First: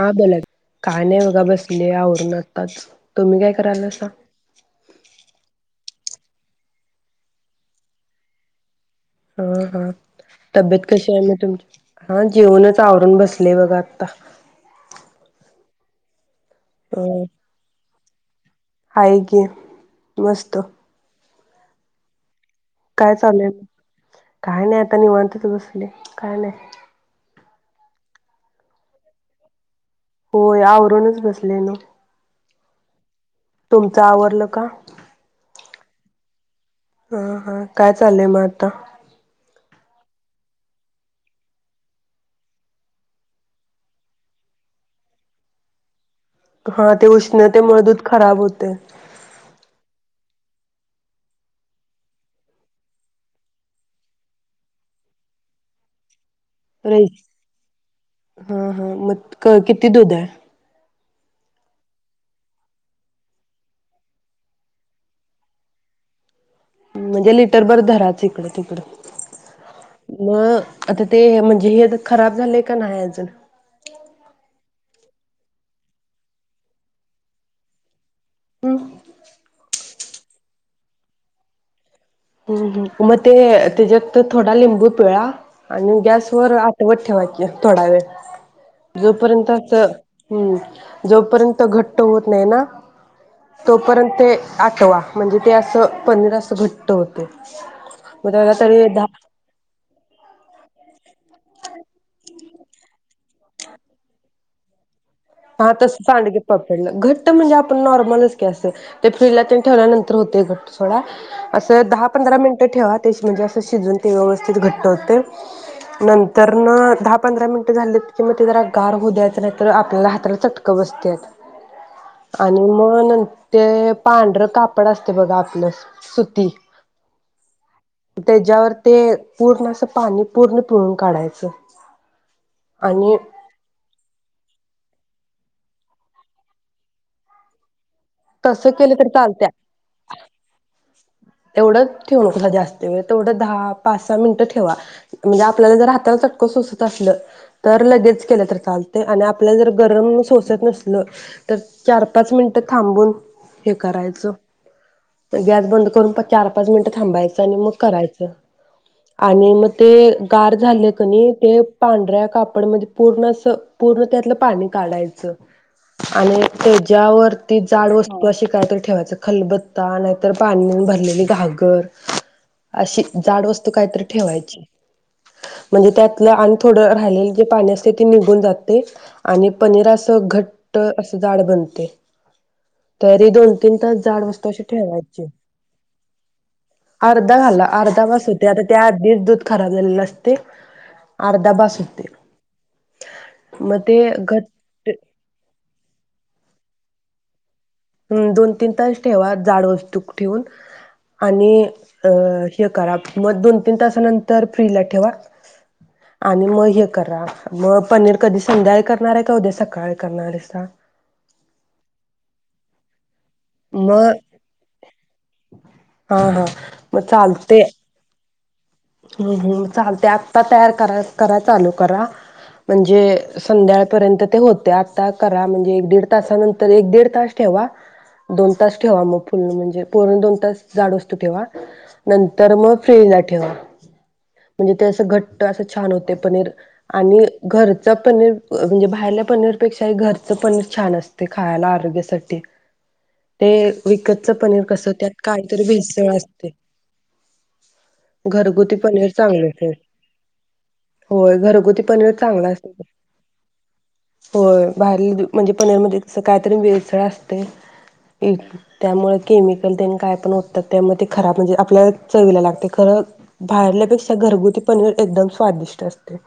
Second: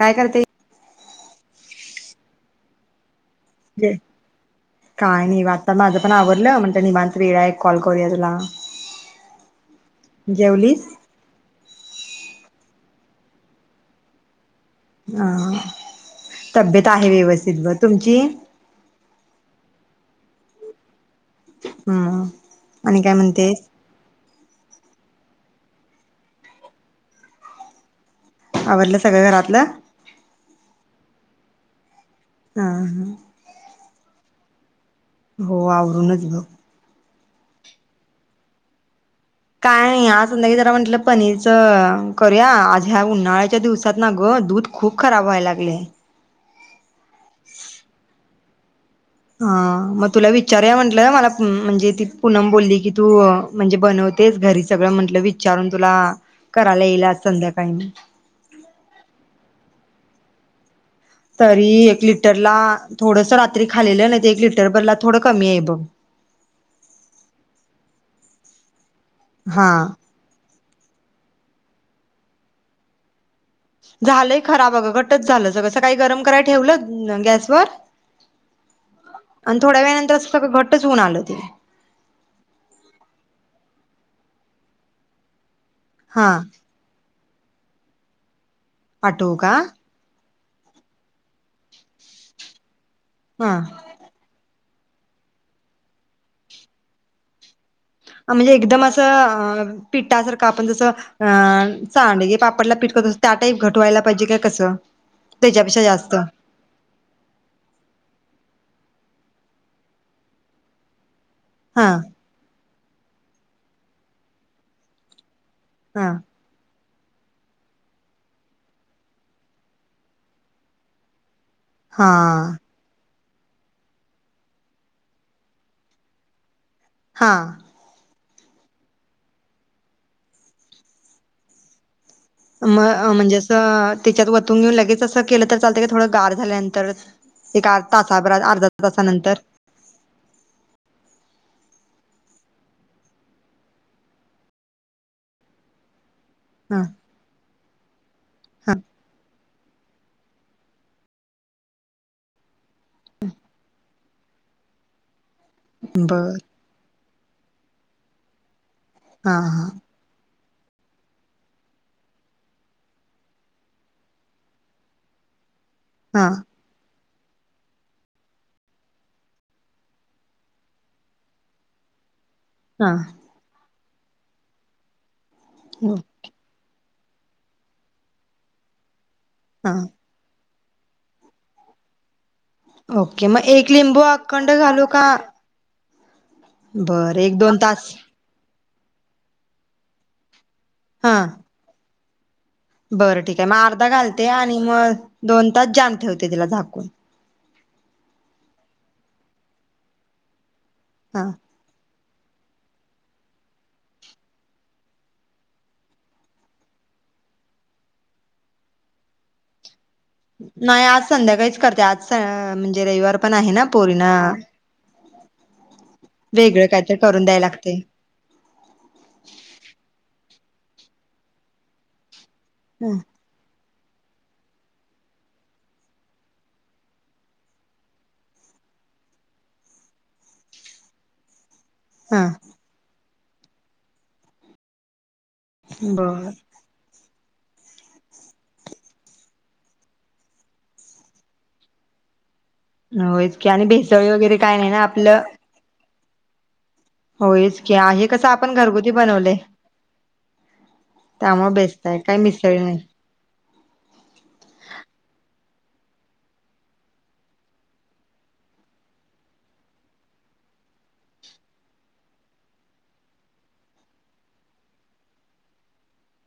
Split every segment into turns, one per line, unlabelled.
हा
काय
बोला ना,
करते?
काय नाय बघा बसलेय आवरल आत्ताचं-
[unintelligible] काय नाही आत्ता माझ- न आवरलं. म्हटलं निवांत वेळ आहे कॉल करूया तुला.
हा हा तब्येत
जेवलीस?
कशी आहे म तुमची? हा जेऊनच आवरून बसले बघा आत्ता.
अ तब्येत
अ
आहे व्यवस्थित बरी. तुमची?
हाय की -मस्त.
हम्. आणि काय म्हणतेस?
काय नाय आता निवांतच बसलेय, काय नाय
आवरलं सगळं घरातलं?
होय आवरूनच बसले ना.
हम हम.
तुमचं आवरलं का?
हो आवरूनच ग.
हा हा काय चाललंय मग आता?
काय नाही, आज म म्हंटल जरा पनीरचं करूया आज ह्या उन्हाळ्याच्या दिवसात ना ग, दूध खूप खराब व्हायला लागलंय.
हा ते उष्णतेमुळे दूध खराब होतंय.
हा -मग तुला विचारूया म्हटलं मला म ती पुनम बोलली की तू म्हणजे बनवतेस घरी सगळं म्हंटलं विचारून तुला- करायला
हा
येईल आज संध्याकाळी
हा हां म क किती दुध आहे?
तरी एक लिटरला थोडस रात्री खालेलं, नाही तर एक लिटरभरला थोडं कमी आहे बघ.
म्हणजे लिटर भर धराच हिकडं तिकडं
हा
म अ आता ते हे म्हणजे ये खराब झाले का नाही अजून?
झालंय खराब अ गं घट्टच झालं सगळ सकाळी गरम कराय ठेवलं गॅसवर
हम्म
आणि थोड्या वेळानंतर अस सगळ घटच होऊन आलं ते
हम्म मग ते त्याचात थोडा लिंबू पिळा आणि
हा
गॅस वर आठवत ठेवा एक थोडा वेळ
पाठवू का
जोपर्यंतच हम्म जोपर्यंत घट्ट होत नाहीये ना
हा
तोपर्यंते आठवा म्हणजे ते असं पनीर असं घट्ट होतेय. आहे
आम्ही एकदम असं अ पि्टासारखं आपण जसं आ सांडगे पापडला पिटकस त्या टाईप घटवायला पाहिजे कि कसं
हा
त्याच्यापेक्षा
तस
जास्त
सांडगे पापडला घट्ट म्हणजे आपण नॉर्मलच कि असं ते फ्रीजला त्येन ठेवल्यानंतर होते घट सोडा असं
हा
दहा पंधरा मिनटं ठेवा तेच म्हणजे असं शिजवून ते व्यवस्थित घट्ट होतेय
हा
नंतर न दहा पंधरा मिनिटं झालेत कि मग ते जरा गार होऊ द्यायच नाही तर आपल्याला हा ताला चटकं
हा
बसत्यात आणि म नंतर ते पांढरं कापड असते बघा आपलं सुती
हा.
त्येजावर ते पूर्ण अस पाणी पूर्ण पिळून काढायचं.
म अ
आणि
म्हणजे असं त्याच्यात वतून घेऊन लगेचच अस केलं तर चालतंय का थोडं गार झाल्यानंतर एक आर तासाबरात अर्धा
तसं केलं तर
तासानंतर
येवढं ठेवू नको सा जास्ती वेळ तेवढं दहा पाच सहा मिनिटं ठेवा म्हणजे आपल्याला जर हाताला चट कळ सोसत
हा
असल तर लगेच केल तर
हा
चालते आणि आप आपल्याला जर गरम सोसत नसल तर चार पाच मिनट तर थांबून हे करायचं स तर, गॅस बंद करून.
बर
चार - पाच मिनिट. थांबायचं आणि मग करायचं.
हा
आणि मग
हा.
ते. कार झाले कणी ते पांढऱ्या कापड म्हणजे पूर्ण अस, पूर्ण त्यातलं पाणी काढायचं.
हा
आणि तेज त्या वरती जाड वस्तू असे काय तरी ठेवायच. खलबत्ता नाहीतर पाणी भर भरलेली घागर अशी
हा
जाड तू कायतरी ठेवायची. म्हणजे त्यातलं आणि थोडं रा राहिलेला जे पाणी असतय ते, निघून जातय. आणि पनीर
हा
असं घट ट असं जाड बनतय
ओके
तरी
मग एक
दोन-तीन तास
लिंबू
जाड वस्त
अखंड
अशी
घालू का?
ठेवायची.
बरं
अर्धा
एक दोन
घाला,
तास
अर्धा बास होतय आता त्या आधीच दूध खराब झालेलं असतय
हा
त्या अर्धा बास होतोय.
बरं ठीक आहे, मग अर्धा घालते आणि
घट
मग दोन तास जाम ठेवते तिला झाकून
हम्, दोन तीन तास ठेवा जाड वस्तूक ठेवून
हा
आणि अ हे करा, मग दोन तीन तासानंतर फ्रीला ठेवा. आणि मग हे करा मग पनीर कधी संध्याकाळी करणार आहे, का उद्या सकाळी? करणार आहे सा
नाही आज संध्याकाळीच करते आज स म्हणजे ते रविवार पण आहे ना पोरीणा,
मग हा हा
वेगळ कायतरी करून द्याय लागतय.
हम्मम् चालतय आत्ता तयार कराय, करा चालू करा म्हणजे संध्या पर्यंत ते होतय आता करा. म्हणजे एक दीड तासानंतर एक दीड तास ठेवा. दोन तास ठेवा. मग फु म्हणजे पूर्ण दोन तास जाड होवू स्तर ठेवा.
हा
नंतर मग फ्री ठेवा म्हणजे ते असं घट अस छान होते
बर
पनीर आणि घरच पनीर अ म्हणजे बाहेरल्या पनीरपेक्षाही घरचं पनीर छान असतय खायाला आरोग्यासाठी.
होयच की
ते
आणि भेसळी वगैरे काय नाही ना आपलं,
[unintelligible] असतंय
होयच की आहे कसं आपण घरगुत
पनीर चांगल येतय. होय
त्यामुळे
घरगुती
बेस्ट आहे
पनीर
काही
चांगल
मिसळी
असतय.
नाही
होय बाहेरलं दे म्हणजे पनीरमध्ये असं कायतरी भेसळ असतयं की, त्यामुळे केमिकल तेन काय पण ओततात. त्यामुळे ते खराब वगैरे आपल्याला चवीला लागतयं [unintelligible] बाहेरल्यापेक्षा घरगुती पनीर, एकदम स्वादिष्ट असतयं.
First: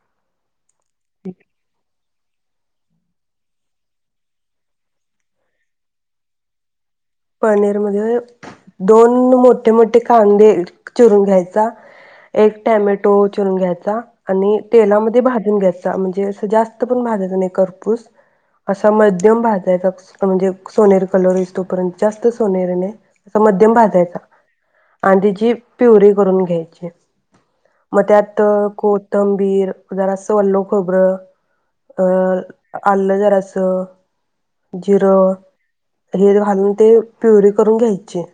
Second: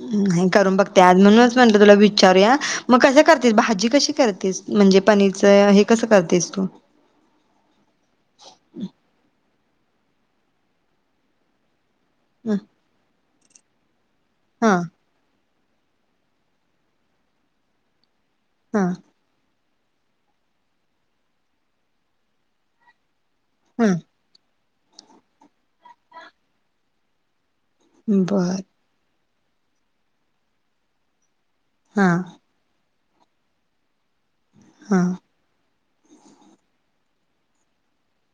नाही करून बघते आज म्हणूनचं म्हणलं तुला विचारूया. मग कसं करतेस, भाजी कशी करतेस म्हणजे पनीरचं अ हे कसं करतेस तू.
पनीर मध्ये दोन मो ठ मोठे कांद्ये चिरून घ्यायचा,
हा
एक टॅमॅटो, चिरून घ्यायचा आणि
हा
तेलामध्ये भाजून घ्याय ता मंजे असं जास्त पण भाजायच नाही कर्पूस
हा
असा मध्यम भात [unintelligible] म्हणजे सोनेरी कलर येईस तोपर्यंत जास्त सोनेरी नाय, असा मध्यम
हा
भाजायचा. आणि तिची प्युरी करून घ्यायचीय. मग
बर
त्यातं को थंबीर, जरासं ओलं खोबरं,
हा
अ आलं जरासं,
हा
जिरं [unintelligible] ते प्युरी करून घ्यायचे.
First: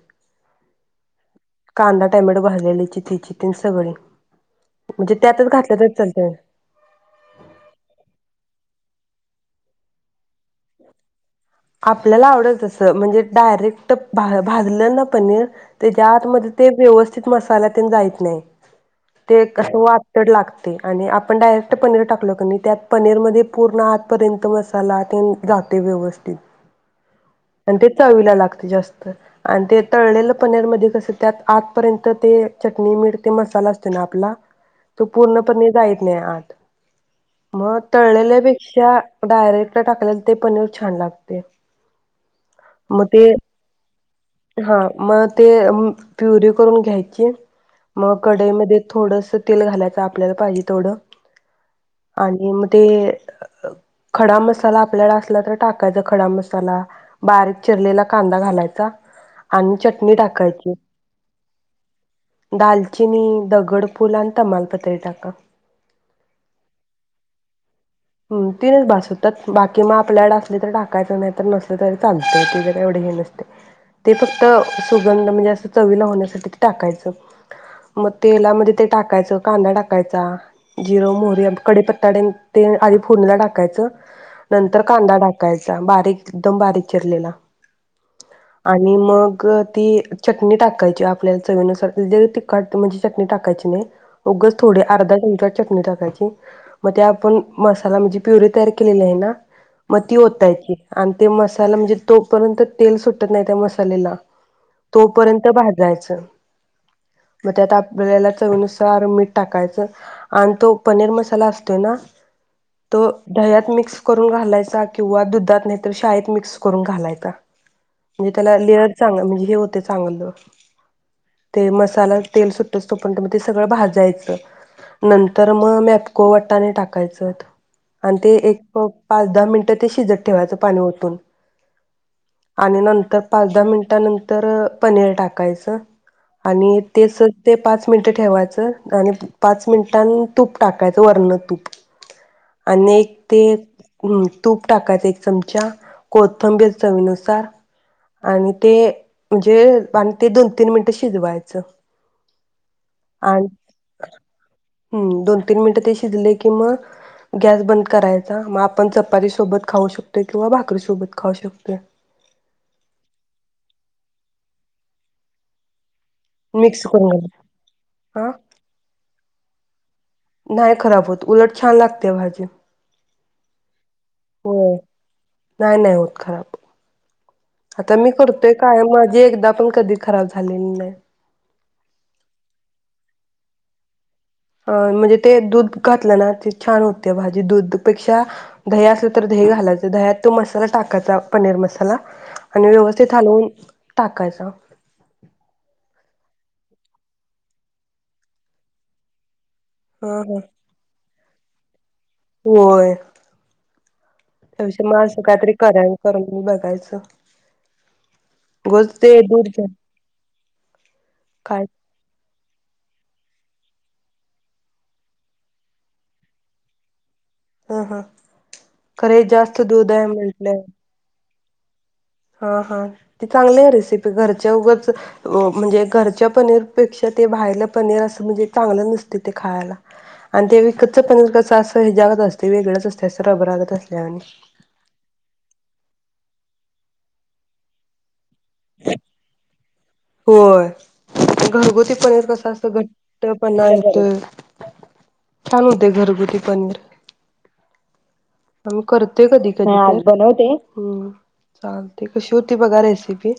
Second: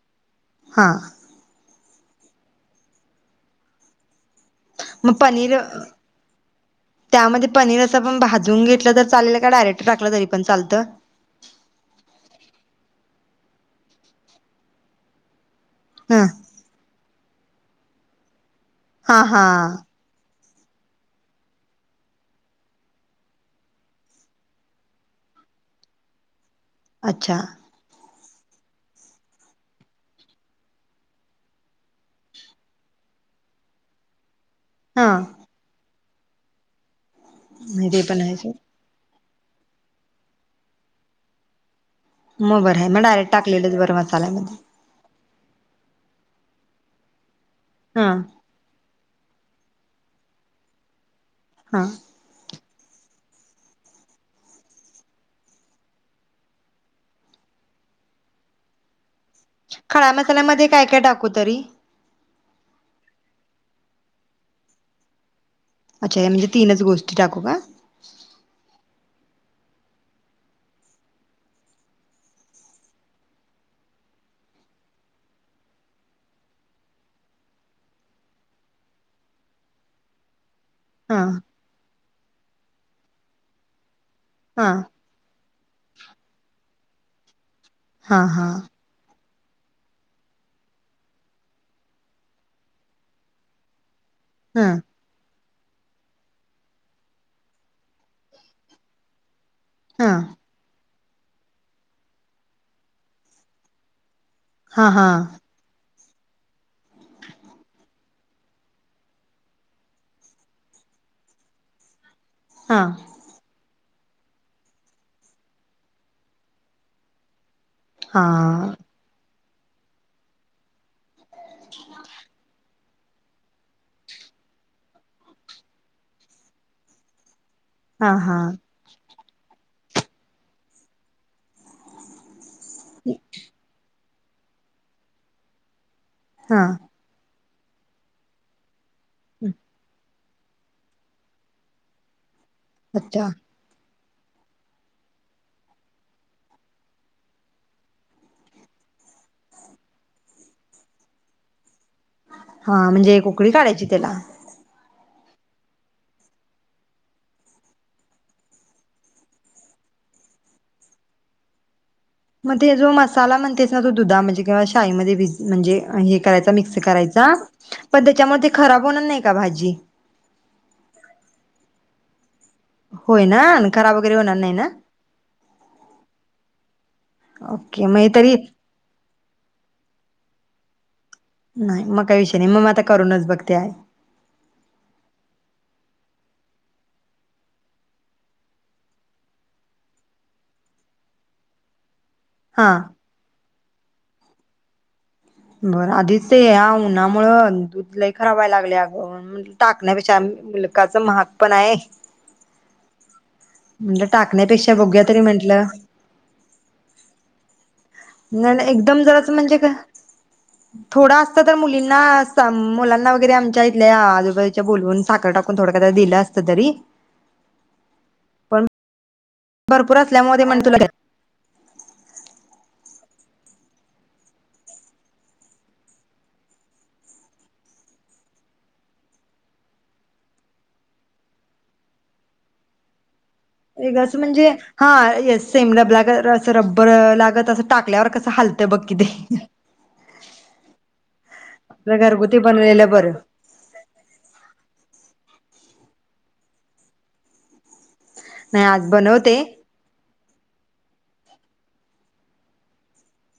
हां
कांदा, टॅमॅटो, भाजलेली चिथी चिथीन सगळी.
मग
म्हणजे त्यातच घातलं
पनीरं
तर चालतंय
त्यामध्ये पनीर असं पण भाजून घेत तर चालेल का डायरेक्टर टाकलं तरीपण चालतं?
आपल्याला आवडेलं तसं म्हणजे डायरेक्ट भा भाजलं ना पनीर तेच्या
ह
आत मध्ये ते व्यवस्थि मसाल्यातेन जाईत नाय,
हा हा
ते कसं वात्तडं लाग ते आणि आपण डायरेक्ट पनीर टाकलं क नी त्यात पनीरमध्ये पूर्ण आतपर्यंत मसाला ते जाते व्यवस्थित
अच्छा
आणि ते चावी लागते जास्त आणि ते तळलेलं पनीर मध्ये कसं त्यात आतपर्यंत ते चटणी मीठ ते मसाला असते ना आपला तो
हा
पूर्णपणे जाईल व्हय आत. मगं
नाही ते पण आहे
तळलेल्या
सोड
पेक्षा डायरेक्ट टाकलेला ते पनीर छान लाग ते.
मग बर आहे मग डायरेक्ट टाकलेलच बरं अ
हा म ते प्युरी करून घ्यायची
हा
मग कढई मध्ये थोडस तेल घालायचं आपल्याला पाहिजे तेवढ
हा
आणि म ते खडा मसाला आपल्याला असला तर टाकायचा खडा मसाला बारीक चिरलेला कांदा घालायचा आणि
खड्या
चटणी
मसाल्यामध्ये
टाकायची
काय काय टाकू तरी?
दालचिनी, दगडफुल आणि तमालपत्र टाका.
अच्छा या म्हणजे तीनच गोष्टी टाकू का?
हा ते भास होतात बाकी मग आपल्याकड असली तर टाकायचं नाही तर नसलं तरी चालतंय त्याच काय एवढे हे नसतय ते फक्त सुगंध म्हणजे असं चवीला होण्यासाठी ते टाकायचं मग तेलामध्ये ते टाकायचं कांदा टाकायचा. जिर,
हा
मोहरी, कढीप तड ते आधी फुलला टाकायचं
हा
नंतर कांदा टा टाकायचा बारीक एकदम बारीक चिरलेला
हा हा
आणि मग ती चटणी टाकायची आपल्याला चवीनुसार तिखट म्हणजे चटणी टाकायची नाही. उगाच
हा
थोडे अर्धा चमचा चटणी टाकायची म ते आपण मसाला म्हणजे प्युरीे तयार केलेली आहे ना म
हा
ती ओतायची. आणि ते मसाला म्हणजे तोपर्यंत तेल सुटत नाही त्या मसालेला
हा हा
तोपर्यंत भाजायच मग त्यात आपल्याला चवीनुसार मीठ टाकायचं आणि तो पनीर मसाला असतोय ना
हा
तो ह्यात मिक्स करू घालायचा किंवा दुधात नाही तर शाळेत मिक्स करून घालायचा.
हा
म्हणजे त्याला लेअर चांगला येईल हे होतय चांगल ते मसाला तेल सु [unintelligible] मग ते सगळं भाजायचं नंतर मग मॅपको वाटाने टाकायचं.
हा
आणि ते
हा
एक पाच दहा मिनिटं ते शिजत ठेवायचं पाणी ओतून. आणि नंतर पाच दहा मिनिटा नंत तर पनीर टाकायचं-
हा
आणि ते [unintelligible] ते पाच मिनिटं ठेवायचं- आणि पाच मिनटां तूप टाकायचं वरन तूप. आनी
अच्छा
ते- हम्म, तूप टाकायचं एक चमचा, कोथंबीर चवीनुसार आणि ते- म्हणजे आणि ते दोन तीन मिनिटं शिजवायचं.
हा म्हणजे एक उकळी काढायची त्याला.
हम्, दोन तीन मिनिटं ते शिजल कि मग गॅस बंद करायचा. मग आपण चपाती सोबत खाऊ शकतोय किंवा भाकरी सोबत खाऊ शकतोय.
मग ते जो मसाला म्हणतेस ना तो दुधामधे किंवा शाईमध्ये म्हणजे करायचा मिक्स
करून
करायचा
घालायचं
पण
हा
त्याच्यामधे खराब होणार नाही का भाजी?
नाही खराब होत, उलट छान लागते भाजी.
होय ना? अन खराब वगैरे होणार नाही ना.
होय नाही नाही होत खराब
ओके
आता
मग हे
मी
तरी
करतोय काय माझी एक पण कधी खराब झालेली नाय.
नाही मग काही विषय नाही. मग आता करूनच बघते आज.
अ -म्हणजे ते दूध घातलं ना की छान होते भाजी दूधपेक्षा दही असलं तर दही घालायचं, दह्यात तो मसाला टाकायचा पनीर मसाला. आणि
हा
व्यवस्थित हलवून टाकायच. [unintelligible]
बरं- आधीच ते या उन्हामुळं दुध लय खराब व्हायला लागलेय आगं. टाकण्यापेक्षा
हा
आ
हा
मुलखाचं महाग. पण आहे.
होय
म्हटलं टाकण्यापेक्षा
-त्यांची
बघूया
मानस काय तरी [unintelligible]
म्हंटलं
भेटायचं -
नाही, नाही, एकदम जरा म्हणजे ते थोडं असत तर,
काय
मुलींना, मुलांना वगैरे. आमच्या इथल्या आजूबाजूच्या बोलवून साखर टाकून, थोडं थोड दिलं असत तरी.
हा हा
पण
खर हे जास्त दूध
भरपूर
आहे
असल्यामुळे ते
म्हंटलं
म्हण तुला
हा हा ते चांगली आहे, रेसिपी घरच्या उगच म्हणजे घरच्या पनीरपेक्षा ते बाहेरलं पनीर असं, म्हणजे चांगलं नसते ते खायला आणि ते विकतच पनीर कसं अस‌ ह्याज्यागत असते वेगळंच असतय अस
एक असं म्हणजे हा येस लबलाग रबर लागत अस टाकल्यावर कस
होय घरगुती
आपलं
पनीर
घरगुती
कस असत
बनवलेलं बरं
घट्टपणा येतोय छान होतय, घरगुती पनीर.
नाही
आमी
आज
करतोय
बनवते
कधी कधी तर बनवते, हं चालते कशी होती बगा रेसिपि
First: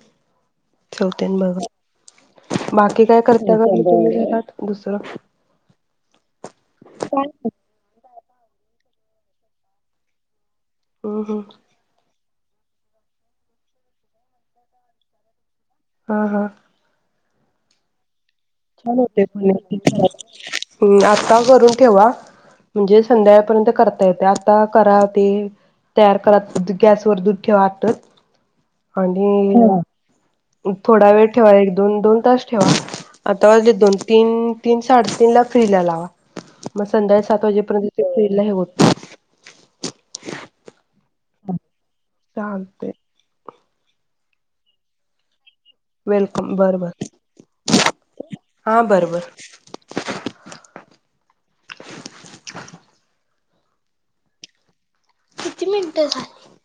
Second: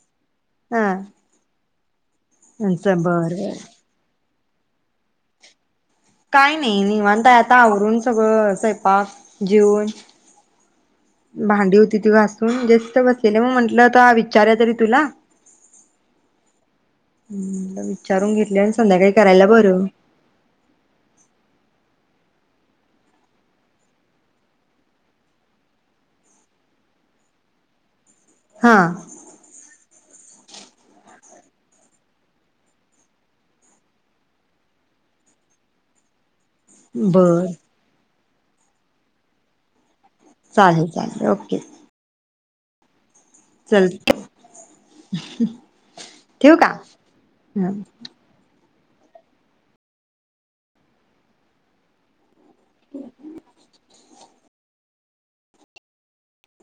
हा
ठेवते अन् बगा
बर
बाकी काय
बर
करता का तूम्ही घरात? दुसर
काय नाई निवांत हाय आता आवरून सगळं स्वयंपाक जेऊन
हम्म हम्म
भांडी होती ती घास अं जस्ट बसलेली म्हणून म्हटलं आता विचारूया तरी तुला?
अं हं
हम्म विचारून घेत
आता करून ठेवा म्हणजे संध्याकाळपर्यंत करता येते आत्ता करा ते तयार करा, गॅसवर दूध ठेवा आत्ताच
हा
आणि थोडा वेळ ठेवा, एक- दोन दोन तास ठेवा आता माझे दोन - तीन तीन -साडेतीनला फ्रीजला लावा. म संध्याकाळी सात
बर
वाजेपर्यंत फ्री लय होत
हा ओके
चालतय
चल्
वेलकम
ठेऊ का?
बर बर
हं
हा बर बरं
अहं
किती मिंट झाली?